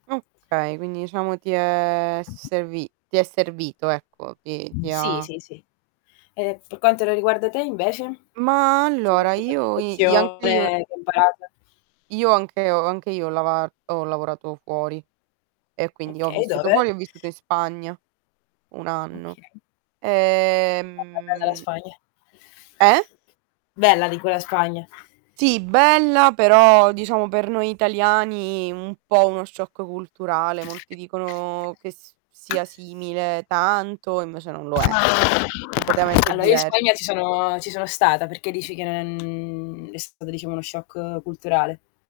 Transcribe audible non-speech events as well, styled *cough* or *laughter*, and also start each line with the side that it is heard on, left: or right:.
right: Okay quindi diciamo ti è servi ti è servito ecco, ti ti
left: Sì,
right: ha
left: sì, sì. Ehm, per quanto la riguarda te invece?
right: Ma allora
left: *unintelligible*
right: io i i anche io
left: lezione che imparato
right: Io anche ho anche io ho lavar ho lavorato fuori e quindi ho
left: Okay,
right: vissuto
left: dove?
right: fuori, ho vissuto in Spagna 1 anno,
left: Okay. *unintelligible* Bella la
right: ehm
left: Spagna.
right: Eh?
left: Bella dico, la Spagna.
right: Sì, bella però diciamo per noi italiani un po' uno shock culturale. Molti dicono che s sia simile tanto e invece non lo è.
left: Ma ma
right: Completamente
left: allora io in Spagna ci
right: diversa.
left: sono ci sono stata, perché dici che non è stata diciamo uno shock culturale.